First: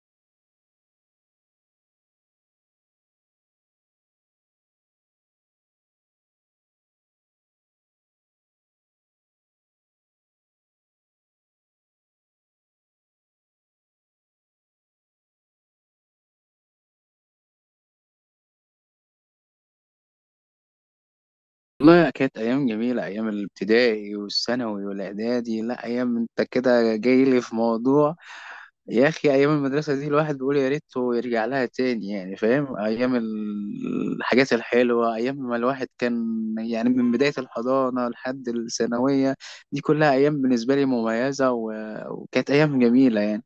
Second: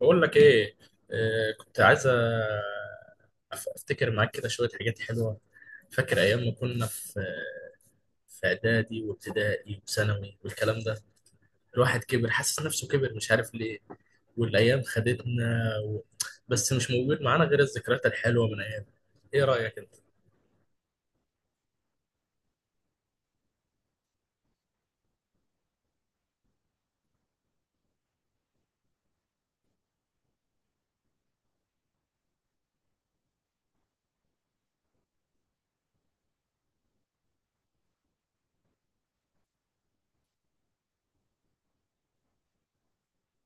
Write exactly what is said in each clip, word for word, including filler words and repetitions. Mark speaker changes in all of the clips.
Speaker 1: بقول لك ايه. آه، كنت عايز أف- افتكر معاك كده شويه حاجات حلوه. فاكر ايام ما كنا في في اعدادي وابتدائي وثانوي والكلام ده. الواحد كبر، حاسس نفسه كبر مش عارف ليه، والايام خدتنا و... بس مش موجود معانا غير الذكريات الحلوه من ايام. ايه رايك انت؟
Speaker 2: والله كانت أيام جميلة، أيام الابتدائي والثانوي والإعدادي. لا أيام، أنت كده جاي لي في موضوع. يا أخي أيام المدرسة دي الواحد بيقول يا ريته يرجع لها تاني، يعني فاهم، أيام ال- الحاجات الحلوة، أيام ما الواحد كان يعني من بداية الحضانة لحد الثانوية. دي كلها أيام بالنسبة لي مميزة، و- وكانت أيام جميلة يعني.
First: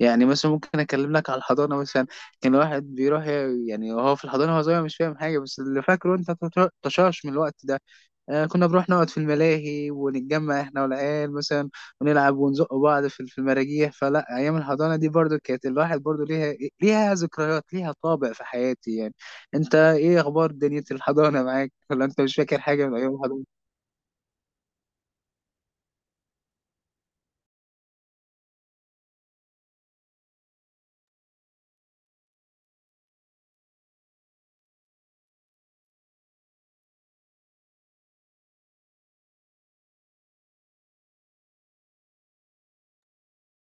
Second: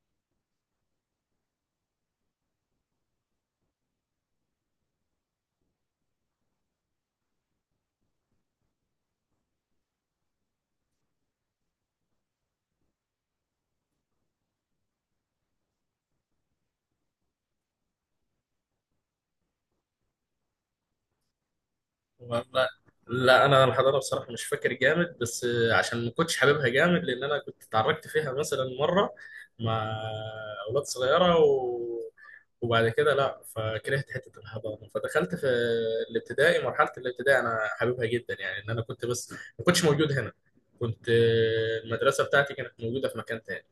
Speaker 2: يعني مثلا ممكن أكلم لك على الحضانة مثلا. كان الواحد بيروح يعني وهو في الحضانة، هو صغير مش فاهم حاجة، بس اللي فاكره أنت تشاش من الوقت ده. آه، كنا بنروح نقعد في الملاهي ونتجمع احنا والعيال مثلا، ونلعب ونزق بعض في في المراجيح. فلا ايام الحضانه دي برضو كانت الواحد برضو ليها، ليها ذكريات، ليها طابع في حياتي يعني. انت ايه اخبار دنيا الحضانه معاك؟ ولا انت مش فاكر
Speaker 1: والله،
Speaker 2: حاجه من ايام الحضانه؟
Speaker 1: لا انا الحضاره بصراحه مش فاكر جامد، بس عشان ما كنتش حاببها جامد، لان انا كنت اتعرضت فيها مثلا مره، مع اولاد صغيره و... وبعد كده لا فكرهت حته الحضانه، فدخلت في الابتدائي. مرحله الابتدائي انا حاببها جدا، يعني ان انا كنت، بس ما كنتش موجود هنا. كنت المدرسه بتاعتي كانت موجوده في مكان تاني،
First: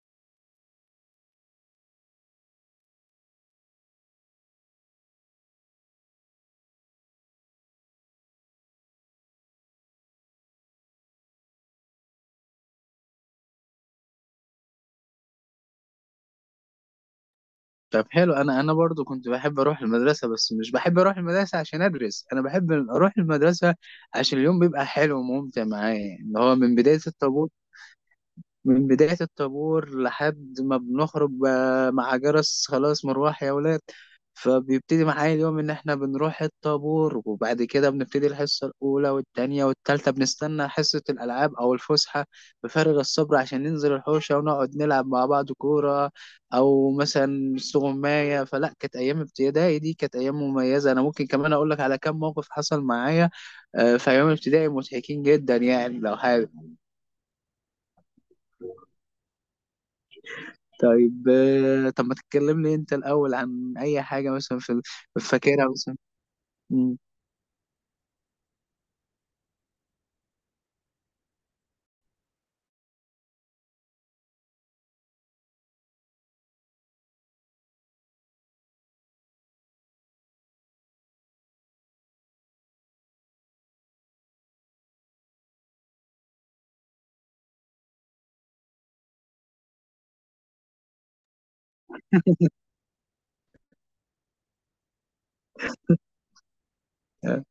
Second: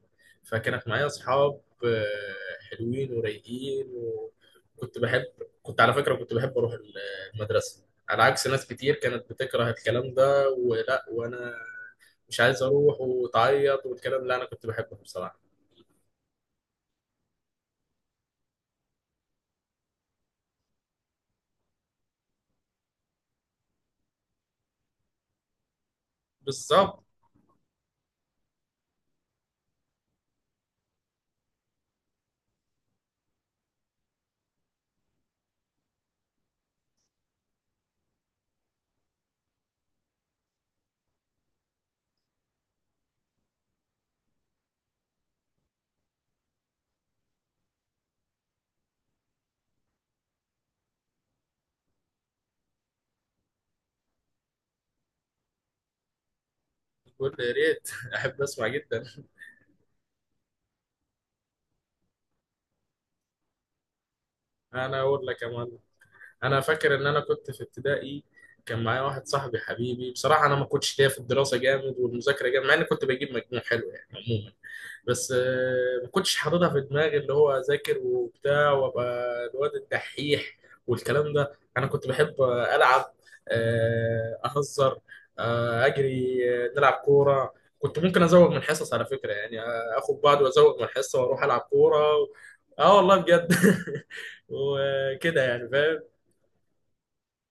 Speaker 1: فكانت معايا اصحاب آه، حلوين ورايقين. وكنت بحب كنت على فكره كنت بحب اروح المدرسه، على عكس ناس كتير كانت بتكره الكلام ده، ولا وانا مش عايز اروح وتعيط والكلام ده. انا كنت بحبه بصراحه.
Speaker 2: طب حلو، انا انا برضو كنت بحب اروح المدرسه، بس مش بحب اروح المدرسه عشان ادرس، انا بحب اروح المدرسه عشان اليوم بيبقى حلو وممتع معايا، اللي هو من بدايه
Speaker 1: بالظبط.
Speaker 2: الطابور من بداية الطابور لحد ما بنخرج ب- مع جرس خلاص مروح يا ولاد. فبيبتدي معايا اليوم إن إحنا بنروح الطابور، وبعد كده بنبتدي الحصة الأولى والتانية والتالتة، بنستنى حصة الألعاب أو الفسحة بفارغ الصبر عشان ننزل الحوشة ونقعد نلعب مع بعض كورة أو مثلا استغماية. فلا كانت أيام ابتدائي دي كانت أيام مميزة. أنا ممكن كمان أقول لك على كم موقف حصل معايا آه، في أيام ابتدائي مضحكين جدا يعني، لو حابب.
Speaker 1: بقول يا ريت احب اسمع جدا.
Speaker 2: طيب آه، طب ما تكلمني انت الاول عن اي حاجه مثلا في ال-
Speaker 1: انا اقول لك يا
Speaker 2: فاكرها
Speaker 1: معلم،
Speaker 2: مثلا.
Speaker 1: انا فاكر
Speaker 2: مم.
Speaker 1: ان انا كنت في ابتدائي كان معايا واحد صاحبي حبيبي. بصراحه انا ما كنتش ليا في الدراسه جامد والمذاكره جامد، مع اني كنت بجيب مجموع حلو يعني عموما. بس آه، ما كنتش حاططها في دماغي اللي هو اذاكر وبتاع وابقى الواد الدحيح والكلام ده. انا كنت بحب آه، العب، آه، اهزر، آه، اجري، آه، نلعب كوره. كنت ممكن ازوغ من الحصص على فكره، يعني آه، اخد بعض وازوغ من الحصه واروح العب كوره و... اه والله بجد. وكده يعني فاهم.
Speaker 2: آه،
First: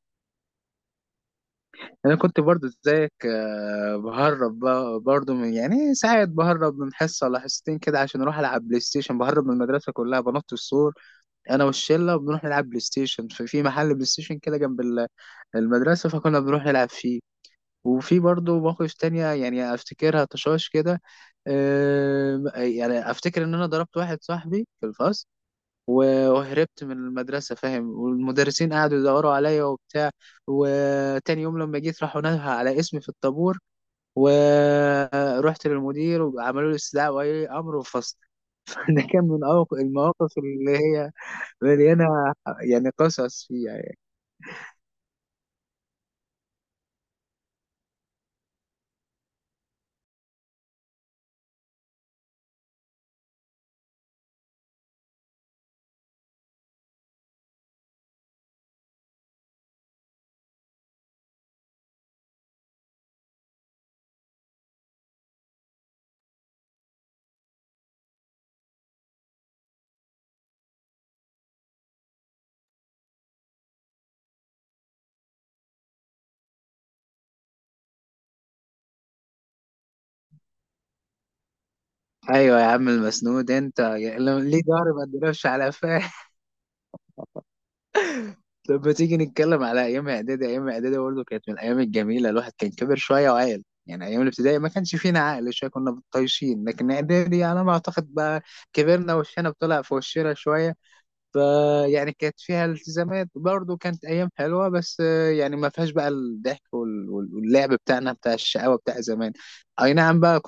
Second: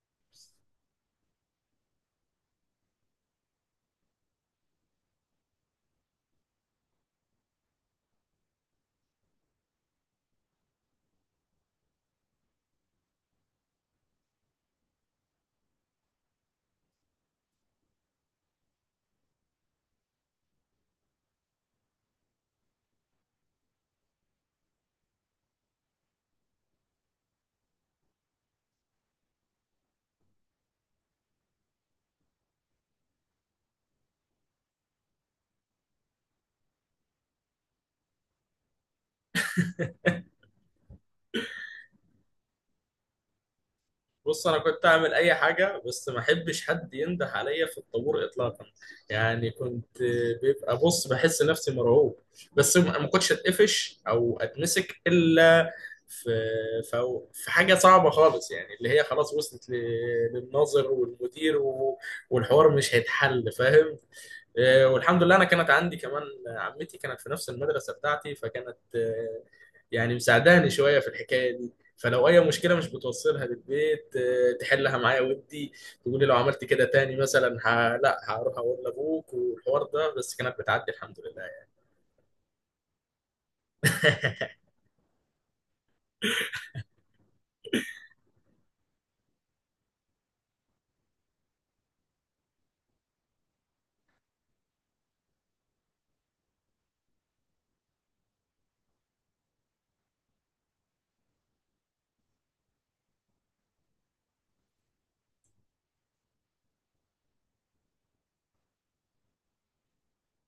Speaker 2: انا كنت برضو زيك، آه، بهرب ب- برضو من يعني ساعات، بهرب من حصه ولا حصتين كده عشان اروح العب بلاي ستيشن، بهرب من المدرسه كلها، بنط السور انا والشله وبنروح نلعب بلاي ستيشن في في محل بلاي ستيشن كده جنب ال- المدرسه، فكنا بنروح نلعب فيه. وفي برضو مواقف تانية يعني افتكرها طشاش كده. آه، يعني افتكر ان انا ضربت واحد صاحبي في الفصل، و- وهربت من المدرسة، فاهم، والمدرسين قعدوا يدوروا عليا وبتاع. وتاني يوم لما جيت، راحوا نده على اسمي في الطابور، ورحت للمدير وعملوا لي استدعاء ولي أمر وفصل. ده كان من أوق- المواقف اللي هي مليانة يعني قصص فيها يعني.
Speaker 1: بص، انا كنت اعمل اي حاجه بس ما احبش حد ينده عليا في الطابور اطلاقا. يعني كنت بيبقى بص بحس نفسي مرعوب. بس ما ما كنتش اتقفش او اتمسك، الا في في في حاجه صعبه خالص، يعني اللي هي خلاص وصلت ل- للناظر والمدير و- والحوار مش هيتحل فاهم. آه، والحمد لله انا كانت عندي كمان آه، عمتي، كانت في نفس المدرسه بتاعتي، فكانت آه، يعني مساعداني شويه في الحكايه دي. فلو اي مشكله مش بتوصلها للبيت، آه، تحلها معايا، ودي تقول لي لو عملت كده تاني مثلا، ه... لا هروح اقول لابوك والحوار ده، بس كانت بتعدي الحمد لله.
Speaker 2: أيوة يا عم المسنود أنت، يعني
Speaker 1: يعني
Speaker 2: ليه ضهري ما اتضربش على، فاهم. طب ما تيجي نتكلم على ايام اعدادي. ايام اعدادي برضه كانت من الايام الجميله، الواحد كان كبر شويه وعاقل. يعني ايام الابتدائي ما كانش فينا عقل شويه، كنا طايشين، لكن اعدادي على ما اعتقد بقى كبرنا وشنا بطلع في وشنا شويه. فيعني كانت فيها التزامات، برضه كانت ايام حلوه، بس آه، يعني ما فيهاش بقى الضحك وال- وال- واللعب بتاعنا بتاع الشقاوه بتاع زمان. اي نعم بقى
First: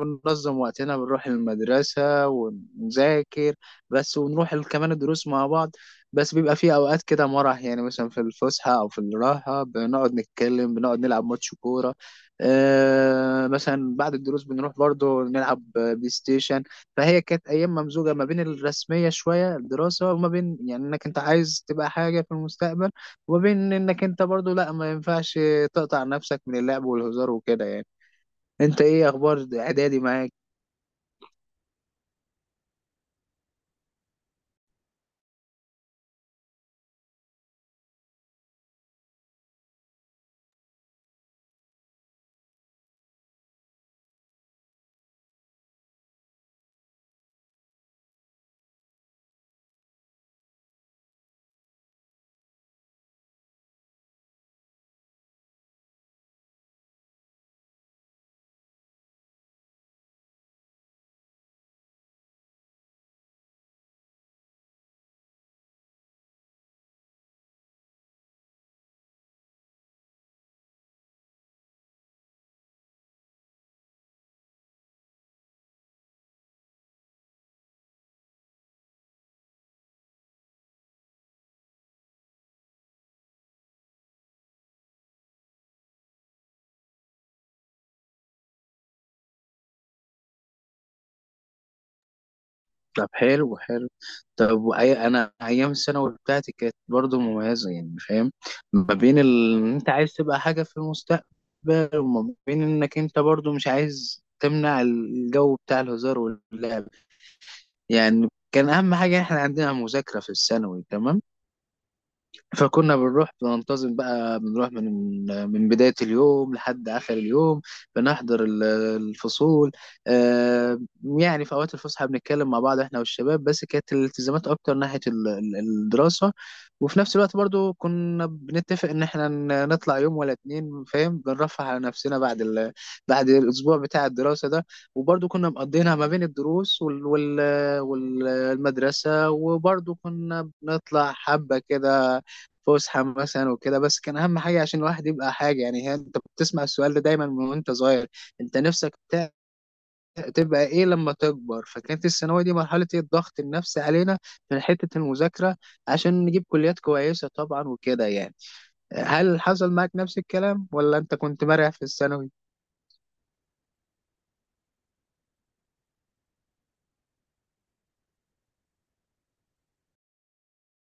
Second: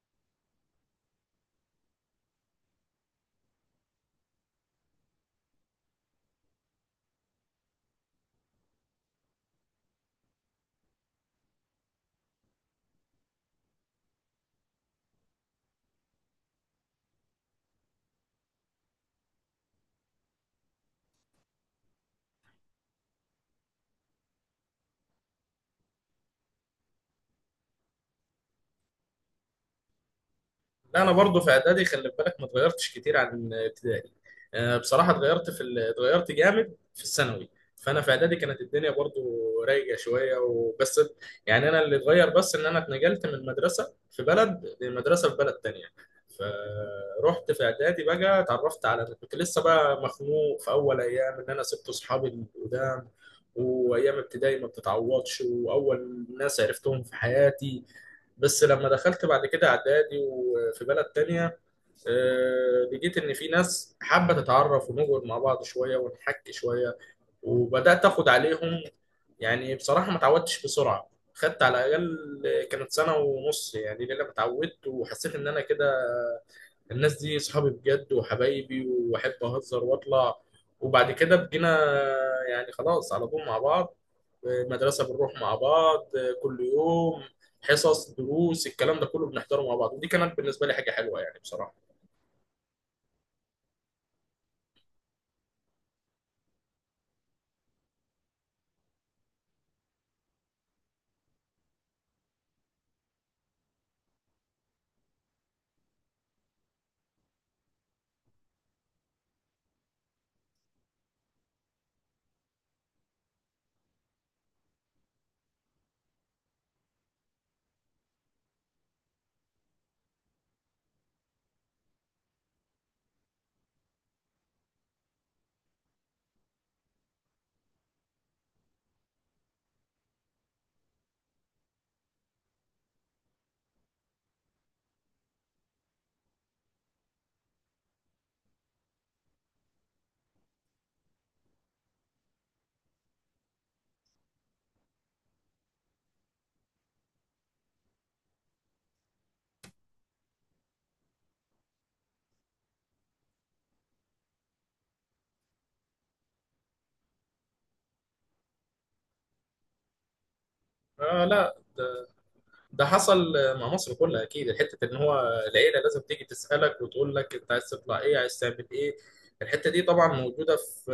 Speaker 2: ننظم وقتنا، بنروح المدرسة ونذاكر بس، ونروح ال- كمان الدروس مع بعض. بس بيبقى في أوقات كده مرح يعني، مثلا في الفسحة أو في الراحة بنقعد نتكلم، بنقعد نلعب ماتش كورة. آه مثلا بعد الدروس بنروح برضو نلعب بلاي ستيشن. فهي كانت أيام ممزوجة ما بين الرسمية شوية، الدراسة، وما بين يعني إنك أنت عايز تبقى حاجة في المستقبل، وما بين إنك أنت برضو لأ ما ينفعش تقطع نفسك من اللعب والهزار وكده يعني. أنت إيه أخبار إعدادي معاك؟
Speaker 1: لا انا برضو في اعدادي خلي بالك ما اتغيرتش كتير عن ابتدائي. آه، بصراحه اتغيرت في ال- اتغيرت جامد في الثانوي. فانا في اعدادي كانت الدنيا برضو رايقه شويه وبس. يعني انا اللي اتغير بس ان انا اتنقلت من مدرسه في بلد لمدرسه في بلد تانية. فروحت في اعدادي بقى اتعرفت على، كنت لسه بقى مخنوق في اول ايام ان انا سبت اصحابي القدام، وايام ابتدائي ما بتتعوضش، واول ناس عرفتهم في حياتي. بس لما دخلت بعد كده اعدادي وفي بلد تانية، آه، لقيت ان في ناس حابة تتعرف ونقعد مع بعض شوية ونحكي شوية، وبدأت اخد عليهم. يعني بصراحة ما تعودتش بسرعة، خدت على الأقل كانت سنة ونص، يعني لأن أنا اتعودت وحسيت إن أنا كده الناس دي اصحابي بجد وحبايبي واحب اهزر واطلع. وبعد كده بقينا يعني خلاص على طول مع بعض. مدرسة بنروح مع بعض كل يوم، حصص دروس الكلام ده كله بنحضره مع بعض. ودي كانت بالنسبة لي حاجة حلوة يعني بصراحة.
Speaker 2: طب حلو حلو. طب وأي- انا ايام الثانوي بتاعتي كانت برضو مميزه، يعني فاهم، ما بين ال... إن انت عايز تبقى حاجه في المستقبل، وما بين انك انت برضو مش عايز تمنع الجو بتاع الهزار واللعب. يعني كان اهم حاجه احنا عندنا مذاكره في الثانوي، تمام، فكنا بنروح بننتظم بقى، بنروح من من بداية اليوم لحد آخر اليوم، بنحضر ال- الفصول. آه، يعني في أوقات الفسحة بنتكلم مع بعض إحنا والشباب، بس كانت الالتزامات أكتر ناحية ال- ال- الدراسة. وفي نفس الوقت برضو كنا بنتفق إن إحنا ن- نطلع يوم ولا اتنين، فاهم، بنرفه على نفسنا بعد ال... بعد الأسبوع بتاع الدراسة ده. وبرضو كنا مقضينها ما بين الدروس وال... وال... والمدرسة، وبرضو كنا بنطلع حبة كده فسحه مثلا وكده. بس كان اهم حاجه عشان الواحد يبقى حاجه، يعني هي انت بتسمع السؤال ده دايما من وانت صغير، انت نفسك ت- تبقى ايه لما تكبر؟ فكانت الثانويه دي مرحله إيه؟ الضغط النفسي علينا من حته المذاكره عشان نجيب كليات كويسه طبعا، وكده يعني. هل حصل معاك نفس الكلام، ولا انت
Speaker 1: آه
Speaker 2: كنت
Speaker 1: لا،
Speaker 2: مرع في الثانوي؟
Speaker 1: ده حصل مع مصر كلها اكيد. الحته ان هو العيله لازم تيجي تسالك وتقول لك انت عايز تطلع ايه، عايز تعمل ايه. الحته دي طبعا موجوده في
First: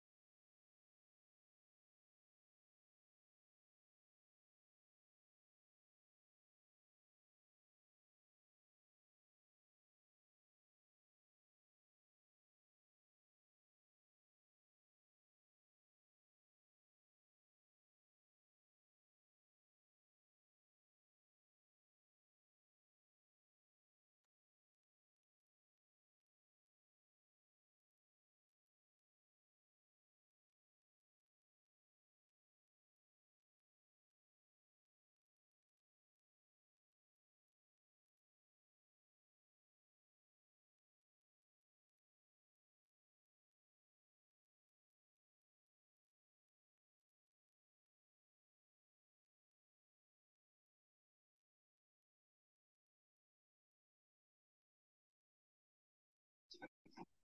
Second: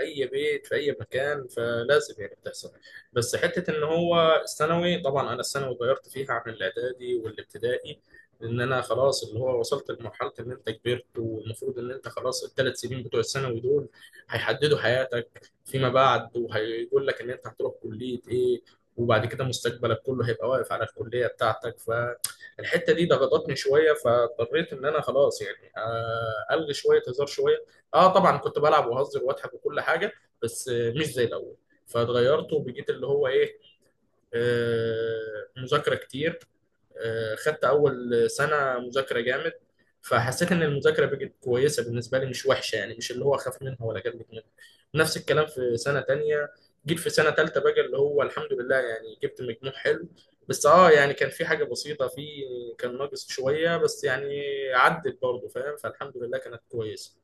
Speaker 1: اي بيت في اي مكان، فلازم يعني بتحصل. بس حته ان هو الثانوي طبعا، انا الثانوي غيرت فيها عن الاعدادي والابتدائي. ان انا خلاص اللي هو وصلت لمرحله ان انت كبرت، والمفروض ان انت خلاص الثلاث سنين بتوع الثانوي دول هيحددوا حياتك فيما بعد، وهيقول لك ان انت هتروح كليه ايه، وبعد كده مستقبلك كله هيبقى واقف على الكلية بتاعتك. فالحتة دي ضغطتني شوية، فاضطريت ان انا خلاص يعني آه، الغي شوية هزار شوية. اه طبعا كنت بلعب وهزر واضحك وكل حاجة، بس آه، مش زي الاول. فاتغيرت وبقيت اللي هو ايه، آه، مذاكرة كتير. آه، خدت اول سنه مذاكره جامد، فحسيت ان المذاكره بقت كويسه بالنسبه لي، مش وحشه، يعني مش اللي هو اخاف منها ولا جنبت منها. نفس الكلام في سنه تانية. جيت في سنه تالتة بقى اللي هو الحمد لله يعني جبت مجموع حلو. بس اه يعني كان في حاجه بسيطه في، كان ناقص شويه بس يعني عدت برضه فاهم، فالحمد لله كانت كويسه.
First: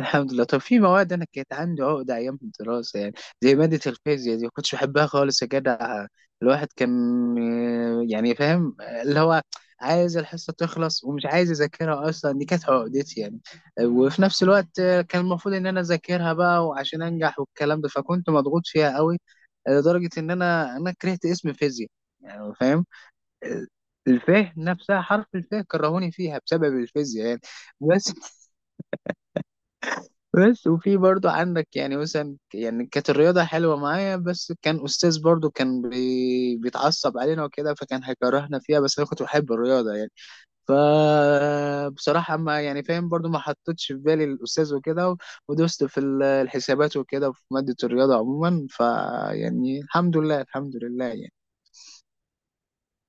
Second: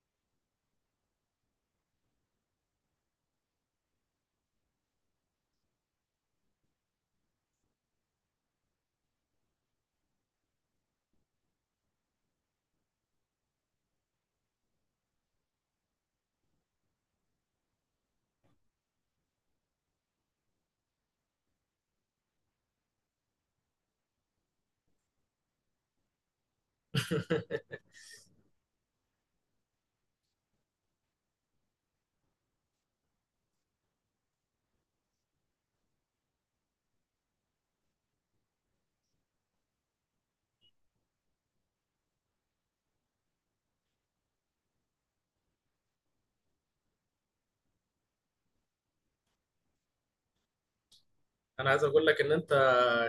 Speaker 2: الحمد لله. طب في مواد انا كانت عندي عقده ايام الدراسه يعني، زي ماده الفيزياء دي ما كنتش بحبها خالص يا جدع. الواحد كان آه، يعني فاهم، آه، اللي هو عايز الحصه تخلص ومش عايز اذاكرها اصلا، دي كانت عقدتي يعني. آه، وفي نفس الوقت آه، كان المفروض ان انا اذاكرها بقى وعشان انجح والكلام ده، فكنت مضغوط فيها قوي. آه، لدرجه ان انا انا كرهت اسم فيزياء، يعني فاهم. آه، الفيه نفسها، حرف الفيه، كرهوني فيها بسبب الفيزياء يعني. بس بس وفي برضو عندك يعني مثلا، يعني كانت الرياضة حلوة معايا، بس كان أستاذ برضو كان بي... بيتعصب علينا وكده، فكان هيكرهنا فيها، بس أنا كنت بحب الرياضة يعني. فبصراحة ما يعني فاهم، برضو ما حطيتش في بالي الأستاذ وكده، و- ودوست في ال- الحسابات وكده في مادة الرياضة عموما، فيعني الحمد لله الحمد لله يعني.
Speaker 1: انا عايز اقول لك ان انت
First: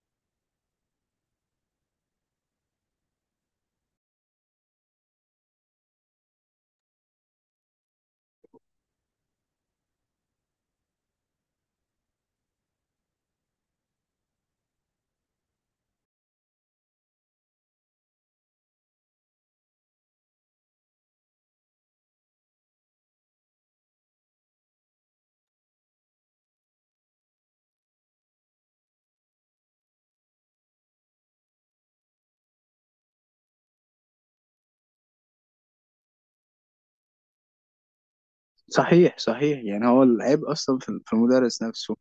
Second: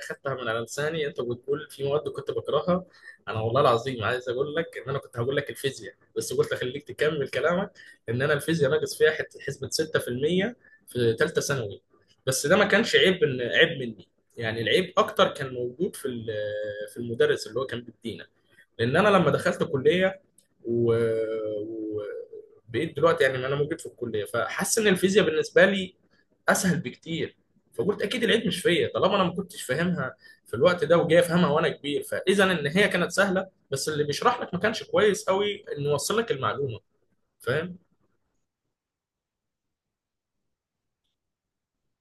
Speaker 1: خدتها من على لساني، انت بتقول في مواد كنت بكرهها. انا والله العظيم عايز اقول لك ان انا كنت هقول لك الفيزياء، بس قلت اخليك تكمل كلامك. ان انا الفيزياء ناقص فيها حت- حسبة ستة في المية في المية في ثالثه ثانوي. بس ده ما كانش عيب إن عيب مني. يعني العيب اكتر كان موجود في ال- في المدرس اللي هو كان بيدينا. لان انا لما دخلت كليه و... و... بقيت دلوقتي يعني انا موجود في الكليه، فحاسس ان الفيزياء بالنسبه لي اسهل بكتير. فقلت اكيد العيب مش فيا، طالما انا ما كنتش فاهمها في الوقت ده، وجاي افهمها وانا كبير، فاذا ان هي كانت سهله. بس اللي بيشرح لك ما كانش كويس قوي انه يوصل لك المعلومه فاهم.
Speaker 2: صحيح صحيح، يعني هو العيب أصلا في في المدرس نفسه.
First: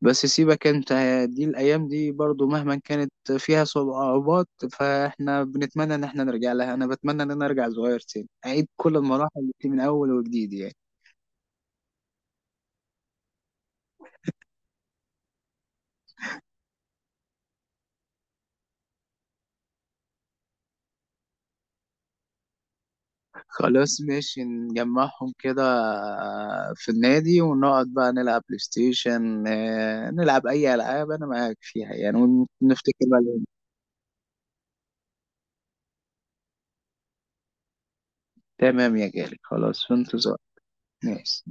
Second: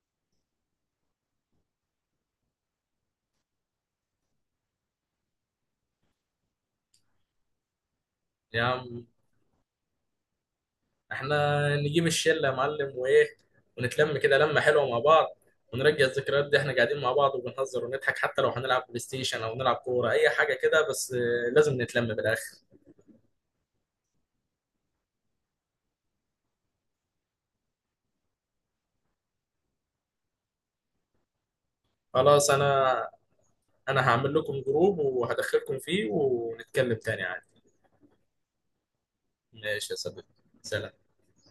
Speaker 2: بس سيبك انت، دي الايام دي برضو مهما كانت فيها صعوبات فاحنا بنتمنى ان احنا نرجع لها. انا بتمنى ان انا ارجع صغير تاني،
Speaker 1: يا
Speaker 2: اعيد كل
Speaker 1: عم
Speaker 2: المراحل دي من اول وجديد يعني.
Speaker 1: احنا نجيب الشله يا معلم، وايه ونتلم كده لمه حلوه مع بعض، ونرجع الذكريات دي احنا قاعدين مع بعض وبنهزر ونضحك، حتى لو هنلعب بلاي ستيشن او نلعب كوره اي حاجه كده، بس آه، لازم نتلم بالاخر.
Speaker 2: خلاص ماشي نجمعهم كده، آه، في النادي ونقعد بقى نلعب بلاي ستيشن، آه، نلعب اي العاب انا معاك فيها يعني.
Speaker 1: خلاص، انا
Speaker 2: ونفتكر بقى الأيام.
Speaker 1: انا هعمل لكم جروب وهدخلكم فيه ونتكلم تاني.
Speaker 2: تمام يا غالي، خلاص
Speaker 1: ماشي
Speaker 2: في
Speaker 1: يا صديقي،
Speaker 2: انتظار.
Speaker 1: سلام.
Speaker 2: ماشي.